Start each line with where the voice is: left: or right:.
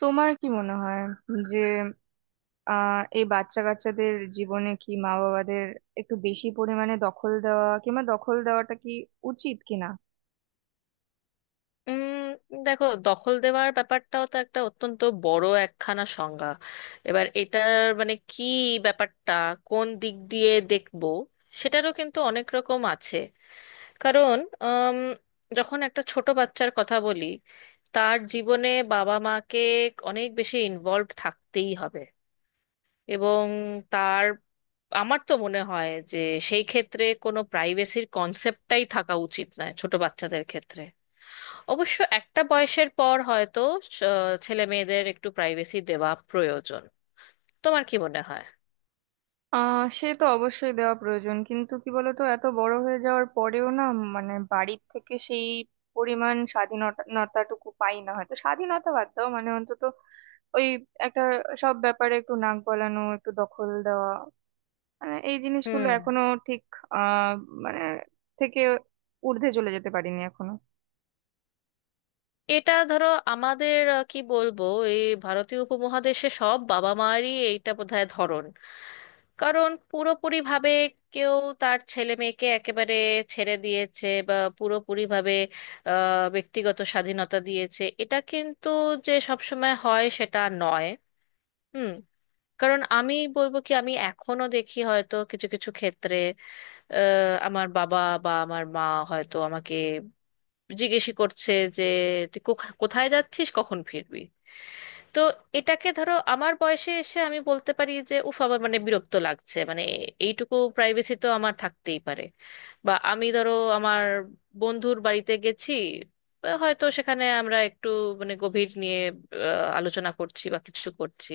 right: তোমার কি মনে হয় যে এই বাচ্চা কাচ্চাদের জীবনে কি মা বাবাদের একটু বেশি পরিমাণে দখল দেওয়া কিংবা দখল দেওয়াটা কি উচিত কিনা?
left: উম দেখো, দখল দেওয়ার ব্যাপারটাও তো একটা অত্যন্ত বড় একখানা সংজ্ঞা। এবার এটার মানে কি, ব্যাপারটা কোন দিক দিয়ে দেখবো, সেটারও কিন্তু অনেক রকম আছে। কারণ উম, যখন একটা ছোট বাচ্চার কথা বলি, তার জীবনে বাবা মাকে অনেক বেশি ইনভলভ থাকতেই হবে। এবং তার আমার তো মনে হয় যে সেই ক্ষেত্রে কোনো প্রাইভেসির কনসেপ্টটাই থাকা উচিত নয় ছোট বাচ্চাদের ক্ষেত্রে। অবশ্য একটা বয়সের পর হয়তো ছেলে মেয়েদের একটু প্রাইভেসি দেওয়া প্রয়োজন। তোমার কি মনে হয়?
right: সে তো অবশ্যই দেওয়া প্রয়োজন, কিন্তু কি বলতো, এত বড় হয়ে যাওয়ার পরেও না, মানে বাড়ির থেকে সেই পরিমাণ স্বাধীনতাটুকু পাই না, হয়তো স্বাধীনতা বাদ দাও, মানে অন্তত ওই একটা, সব ব্যাপারে একটু নাক গলানো, একটু দখল দেওয়া, মানে এই জিনিসগুলো
left: হুম।
right: এখনো ঠিক আহ মানে থেকে ঊর্ধ্বে চলে যেতে পারিনি এখনো।
left: এটা ধরো আমাদের কি বলবো, এই ভারতীয় উপমহাদেশে সব বাবা মায়েরই এইটা বোধহয় ধরন। কারণ পুরোপুরি ভাবে কেউ তার ছেলে মেয়েকে একেবারে ছেড়ে দিয়েছে বা পুরোপুরি ভাবে ব্যক্তিগত স্বাধীনতা দিয়েছে, এটা কিন্তু যে সবসময় হয় সেটা নয়। হুম। কারণ আমি বলবো কি, আমি এখনো দেখি হয়তো কিছু কিছু ক্ষেত্রে আমার বাবা বা আমার মা হয়তো আমাকে জিজ্ঞেসই করছে যে তুই কোথায় যাচ্ছিস, কখন ফিরবি। তো এটাকে ধরো আমার বয়সে এসে আমি বলতে পারি যে উফ, আমার মানে বিরক্ত লাগছে, মানে এইটুকু প্রাইভেসি তো আমার থাকতেই পারে। বা আমি ধরো আমার বন্ধুর বাড়িতে গেছি, বা হয়তো সেখানে আমরা একটু মানে গভীর নিয়ে আলোচনা করছি বা কিছু করছি,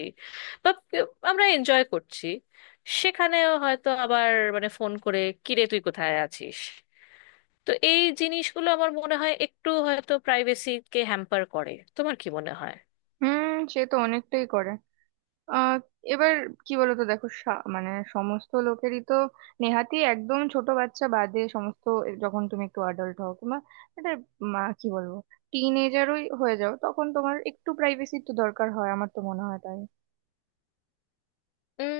left: বা আমরা এনজয় করছি, সেখানেও হয়তো আবার মানে ফোন করে কিরে তুই কোথায় আছিস। তো এই জিনিসগুলো আমার মনে হয় একটু হয়তো প্রাইভেসিকে হ্যাম্পার করে। তোমার কি মনে হয়?
right: হুম, সে তো অনেকটাই করে। আহ এবার কি বলতো, দেখো, মানে সমস্ত লোকেরই তো, নেহাতি একদম ছোট বাচ্চা বাদে সমস্ত, যখন তুমি একটু অ্যাডাল্ট হও কিংবা এটা, মা কি বলবো, টিন এজারই হয়ে যাও, তখন তোমার একটু প্রাইভেসির তো দরকার হয়, আমার তো মনে হয় তাই।
left: উম,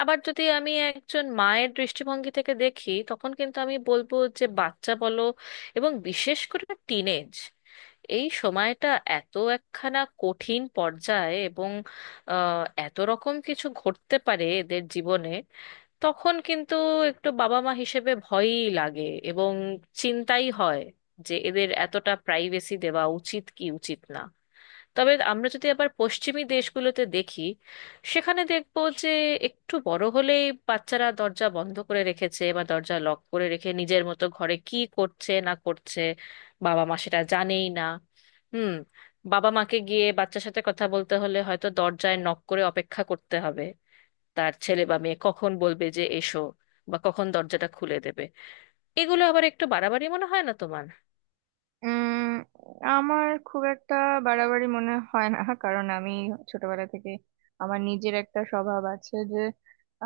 left: আবার যদি আমি একজন মায়ের দৃষ্টিভঙ্গি থেকে দেখি তখন কিন্তু আমি বলবো যে বাচ্চা বলো এবং বিশেষ করে টিনেজ, এই সময়টা এত একখানা কঠিন পর্যায়ে, এবং এত রকম কিছু ঘটতে পারে এদের জীবনে। তখন কিন্তু একটু বাবা মা হিসেবে ভয়ই লাগে এবং চিন্তাই হয় যে এদের এতটা প্রাইভেসি দেওয়া উচিত কি উচিত না। তবে আমরা যদি আবার পশ্চিমী দেশগুলোতে দেখি, সেখানে দেখব যে একটু বড় হলেই বাচ্চারা দরজা বন্ধ করে রেখেছে বা দরজা লক করে রেখে নিজের মতো ঘরে কি করছে না করছে, বাবা মা সেটা জানেই না। হুম। বাবা মাকে গিয়ে বাচ্চার সাথে কথা বলতে হলে হয়তো দরজায় নক করে অপেক্ষা করতে হবে তার ছেলে বা মেয়ে কখন বলবে যে এসো, বা কখন দরজাটা খুলে দেবে। এগুলো আবার একটু বাড়াবাড়ি মনে হয় না তোমার?
right: উম আমার খুব একটা বাড়াবাড়ি মনে হয় না। কারণ আমি ছোটবেলা থেকে আমার নিজের একটা স্বভাব আছে যে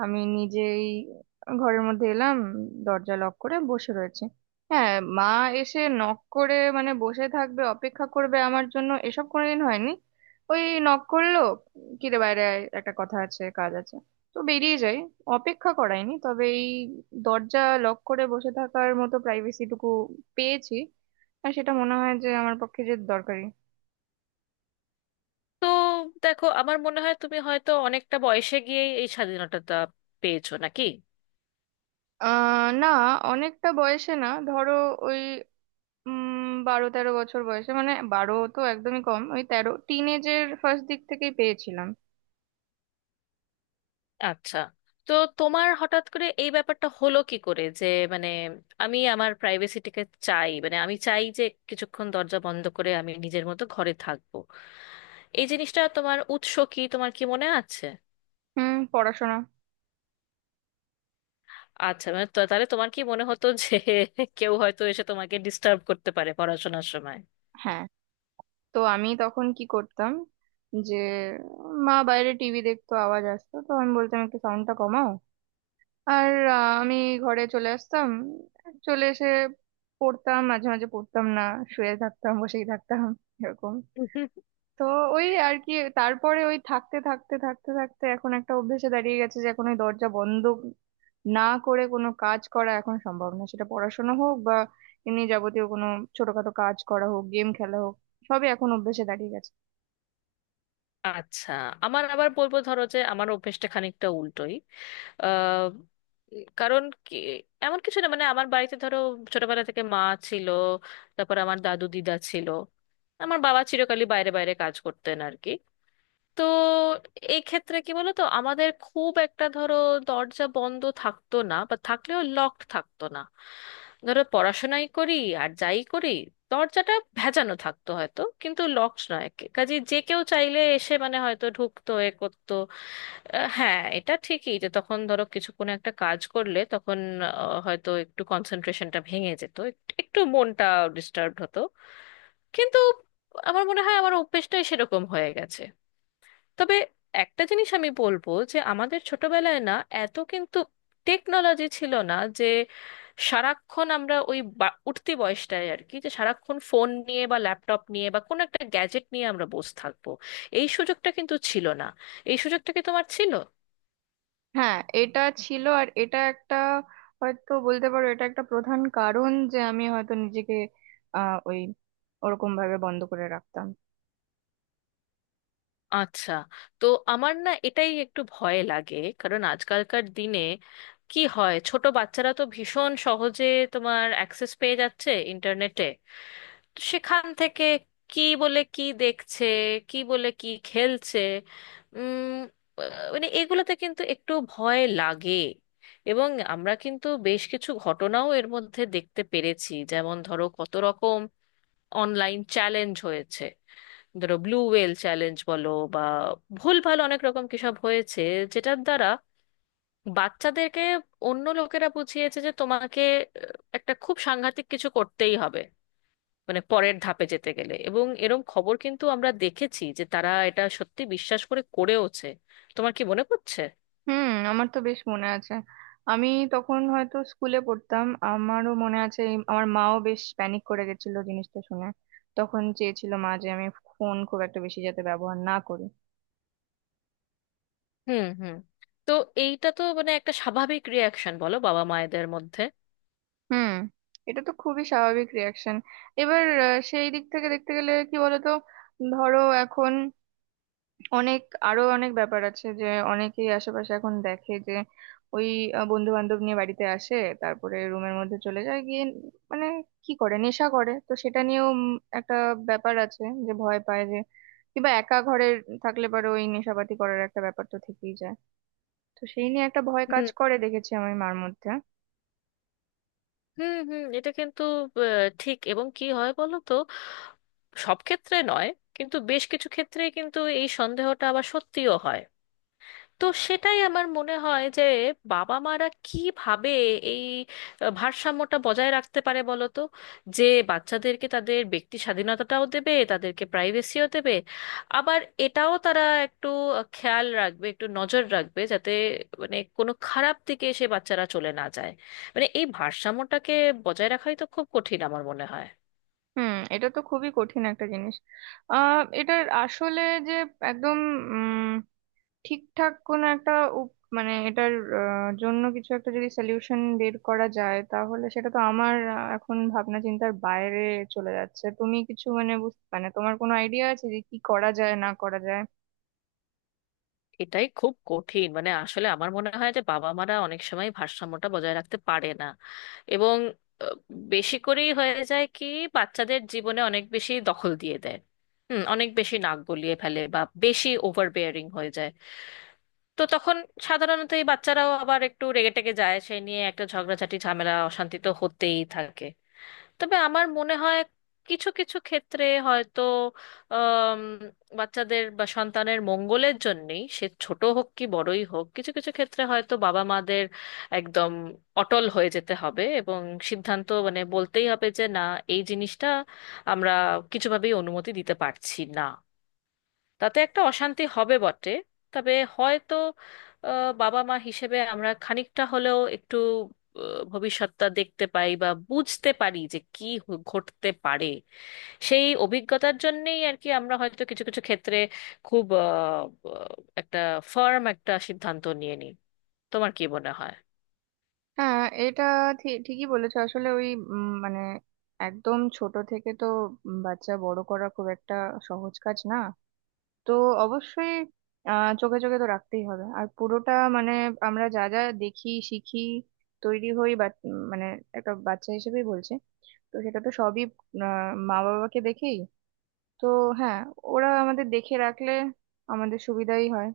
right: আমি নিজেই ঘরের মধ্যে এলাম, দরজা লক করে বসে রয়েছে। হ্যাঁ, মা এসে নক করে মানে বসে থাকবে, অপেক্ষা করবে আমার জন্য, এসব কোনোদিন হয়নি। ওই নক করলো, কি রে বাইরে আয়, একটা কথা আছে, কাজ আছে, তো বেরিয়ে যাই, অপেক্ষা করায়নি। তবে এই দরজা লক করে বসে থাকার মতো প্রাইভেসিটুকু পেয়েছি, আর সেটা মনে হয় যে আমার পক্ষে যে দরকারি।
left: তো দেখো, আমার মনে হয় তুমি হয়তো অনেকটা বয়সে গিয়েই এই স্বাধীনতাটা পেয়েছো নাকি?
right: না, অনেকটা বয়সে না, ধরো ওই, 12-13 বছর বয়সে, মানে 12 তো একদমই কম, ওই 13, টিনেজের ফার্স্ট দিক থেকেই পেয়েছিলাম।
left: আচ্ছা, তো তোমার হঠাৎ করে এই ব্যাপারটা হলো কি করে যে মানে আমি আমার প্রাইভেসিটাকে চাই, মানে আমি চাই যে কিছুক্ষণ দরজা বন্ধ করে আমি নিজের মতো ঘরে থাকবো। এই জিনিসটা তোমার উৎস কি, তোমার কি মনে আছে?
right: হুম, পড়াশোনা।
left: আচ্ছা, মানে তাহলে তোমার কি মনে হতো যে কেউ হয়তো এসে তোমাকে ডিস্টার্ব করতে পারে পড়াশোনার সময়?
right: হ্যাঁ, তো আমি তখন কি করতাম? যে মা বাইরে টিভি দেখতো, আওয়াজ আসতো, তো আমি বলতাম একটু সাউন্ডটা কমাও। আর আমি ঘরে চলে আসতাম, চলে এসে পড়তাম, মাঝে মাঝে পড়তাম না, শুয়ে থাকতাম, বসেই থাকতাম, এরকম। তো ওই আর কি, তারপরে ওই থাকতে থাকতে থাকতে থাকতে এখন একটা অভ্যেসে দাঁড়িয়ে গেছে যে এখন ওই দরজা বন্ধ না করে কোনো কাজ করা এখন সম্ভব না, সেটা পড়াশোনা হোক বা এমনি যাবতীয় কোনো ছোটখাটো কাজ করা হোক, গেম খেলা হোক, সবই এখন অভ্যেসে দাঁড়িয়ে গেছে।
left: আচ্ছা। আমার আবার বলবো ধরো যে আমার অভ্যেসটা খানিকটা উল্টোই। আহ, কারণ কি এমন কিছু না, মানে আমার বাড়িতে ধরো ছোটবেলা থেকে মা ছিল, তারপর আমার দাদু দিদা ছিল, আমার বাবা চিরকালই বাইরে বাইরে কাজ করতেন আর কি। তো এই ক্ষেত্রে কি বলতো, আমাদের খুব একটা ধরো দরজা বন্ধ থাকতো না বা থাকলেও লকড থাকতো না। ধরো পড়াশোনাই করি আর যাই করি, দরজাটা ভেজানো থাকতো হয়তো কিন্তু লকড নয়। কাজে যে কেউ চাইলে এসে মানে হয়তো ঢুকতো এ করতো। হ্যাঁ, এটা ঠিকই যে তখন ধরো কিছু কোনো একটা কাজ করলে তখন হয়তো একটু কনসেন্ট্রেশনটা ভেঙে যেত, একটু মনটা ডিস্টার্ব হতো, কিন্তু আমার মনে হয় আমার অভ্যেসটাই সেরকম হয়ে গেছে। তবে একটা জিনিস আমি বলবো যে আমাদের ছোটবেলায় না এত কিন্তু টেকনোলজি ছিল না যে সারাক্ষণ আমরা ওই উঠতি বয়সটায় আর কি, যে সারাক্ষণ ফোন নিয়ে বা ল্যাপটপ নিয়ে বা কোনো একটা গ্যাজেট নিয়ে আমরা বসে থাকবো, এই সুযোগটা কিন্তু ছিল না। এই সুযোগটা কি তোমার ছিল?
right: হ্যাঁ, এটা ছিল। আর এটা একটা, হয়তো বলতে পারো এটা একটা প্রধান কারণ যে আমি হয়তো নিজেকে ওই ওরকম ভাবে বন্ধ করে রাখতাম।
left: আচ্ছা। তো আমার না এটাই একটু ভয় লাগে, কারণ আজকালকার দিনে কি হয়, ছোট বাচ্চারা তো ভীষণ সহজে তোমার অ্যাক্সেস পেয়ে যাচ্ছে ইন্টারনেটে, তো সেখান থেকে কি বলে কি দেখছে, কি বলে কি খেলছে, উম মানে এগুলোতে কিন্তু একটু ভয় লাগে। এবং আমরা কিন্তু বেশ কিছু ঘটনাও এর মধ্যে দেখতে পেরেছি, যেমন ধরো কত রকম অনলাইন চ্যালেঞ্জ হয়েছে, ধরো ব্লু ওয়েল চ্যালেঞ্জ বলো বা ভুলভাল অনেক রকম কিসব হয়েছে, যেটার দ্বারা বাচ্চাদেরকে অন্য লোকেরা বুঝিয়েছে যে তোমাকে একটা খুব সাংঘাতিক কিছু করতেই হবে মানে পরের ধাপে যেতে গেলে, এবং এরম খবর কিন্তু আমরা দেখেছি যে তারা এটা সত্যি বিশ্বাস করে করেওছে। তোমার কি মনে পড়ছে?
right: হুম, আমার তো বেশ মনে আছে। আমি তখন হয়তো স্কুলে পড়তাম, আমারও মনে আছে আমার মাও বেশ প্যানিক করে গেছিল জিনিসটা শুনে। তখন চেয়েছিল মা যে আমি ফোন খুব একটা বেশি যাতে ব্যবহার না করি।
left: হুম, হুম। তো এইটা তো মানে একটা স্বাভাবিক রিয়াকশন বলো বাবা মায়েদের মধ্যে।
right: হুম, এটা তো খুবই স্বাভাবিক রিয়াকশন। এবার সেই দিক থেকে দেখতে গেলে কি বলতো, ধরো এখন অনেক, আরো অনেক ব্যাপার আছে যে অনেকেই আশেপাশে এখন দেখে যে ওই বন্ধু বান্ধব নিয়ে বাড়িতে আসে, তারপরে রুমের মধ্যে চলে যায় গিয়ে মানে কি করে, নেশা করে, তো সেটা নিয়েও একটা ব্যাপার আছে যে ভয় পায় যে, কিংবা একা ঘরে থাকলে পরে ওই নেশাপাতি করার একটা ব্যাপার তো থেকেই যায়। তো সেই নিয়ে একটা ভয় কাজ
left: হুম,
right: করে দেখেছি আমি মার মধ্যে।
left: হুম। হুম, এটা কিন্তু ঠিক। এবং কি হয় বলো তো, সব ক্ষেত্রে নয় কিন্তু বেশ কিছু ক্ষেত্রেই কিন্তু এই সন্দেহটা আবার সত্যিও হয়। তো সেটাই আমার মনে হয় যে বাবা মারা কিভাবে এই ভারসাম্যটা বজায় রাখতে পারে বলো তো, যে বাচ্চাদেরকে তাদের ব্যক্তি স্বাধীনতাটাও দেবে, তাদেরকে প্রাইভেসিও দেবে, আবার এটাও তারা একটু খেয়াল রাখবে, একটু নজর রাখবে যাতে মানে কোনো খারাপ দিকে সে বাচ্চারা চলে না যায়। মানে এই ভারসাম্যটাকে বজায় রাখাই তো খুব কঠিন আমার মনে হয়।
right: হুম, এটা তো খুবই কঠিন একটা জিনিস। এটার আসলে যে একদম ঠিকঠাক কোন একটা মানে এটার জন্য কিছু একটা যদি সলিউশন বের করা যায়, তাহলে সেটা তো আমার এখন ভাবনা চিন্তার বাইরে চলে যাচ্ছে। তুমি কিছু মানে মানে তোমার কোনো আইডিয়া আছে যে কি করা যায় না করা যায়?
left: এটাই খুব কঠিন, মানে আসলে আমার মনে হয় যে বাবা মারা অনেক সময় ভারসাম্যটা বজায় রাখতে পারে না, এবং আহ, বেশি করেই হয়ে যায় কি বাচ্চাদের জীবনে অনেক বেশি দখল দিয়ে দেয়, হুম, অনেক বেশি নাক গলিয়ে ফেলে বা বেশি ওভার বেয়ারিং হয়ে যায়। তো তখন সাধারণত এই বাচ্চারাও আবার একটু রেগে টেগে যায়, সেই নিয়ে একটা ঝগড়াঝাটি ঝামেলা অশান্তি তো হতেই থাকে। তবে আমার মনে হয় কিছু কিছু ক্ষেত্রে হয়তো আম, বাচ্চাদের বা সন্তানের মঙ্গলের জন্যেই, সে ছোট হোক কি বড়ই হোক, কিছু কিছু ক্ষেত্রে হয়তো বাবা মাদের একদম অটল হয়ে যেতে হবে এবং সিদ্ধান্ত মানে বলতেই হবে যে না, এই জিনিসটা আমরা কিছুভাবেই অনুমতি দিতে পারছি না। তাতে একটা অশান্তি হবে বটে, তবে হয়তো বাবা মা হিসেবে আমরা খানিকটা হলেও একটু ভবিষ্যৎটা দেখতে পাই বা বুঝতে পারি যে কি ঘটতে পারে। সেই অভিজ্ঞতার জন্যেই আর কি আমরা হয়তো কিছু কিছু ক্ষেত্রে খুব একটা ফার্ম একটা সিদ্ধান্ত নিয়ে নিই। তোমার কি মনে হয়?
right: হ্যাঁ, এটা ঠিকই বলেছো। আসলে ওই মানে একদম ছোট থেকে তো, বাচ্চা বড় করা খুব একটা সহজ কাজ না। তো অবশ্যই চোখে চোখে তো রাখতেই হবে। আর পুরোটা মানে আমরা যা যা দেখি, শিখি, তৈরি হই বা মানে একটা বাচ্চা হিসেবেই বলছে, তো সেটা তো সবই মা বাবাকে দেখেই। তো হ্যাঁ, ওরা আমাদের দেখে রাখলে আমাদের সুবিধাই হয়।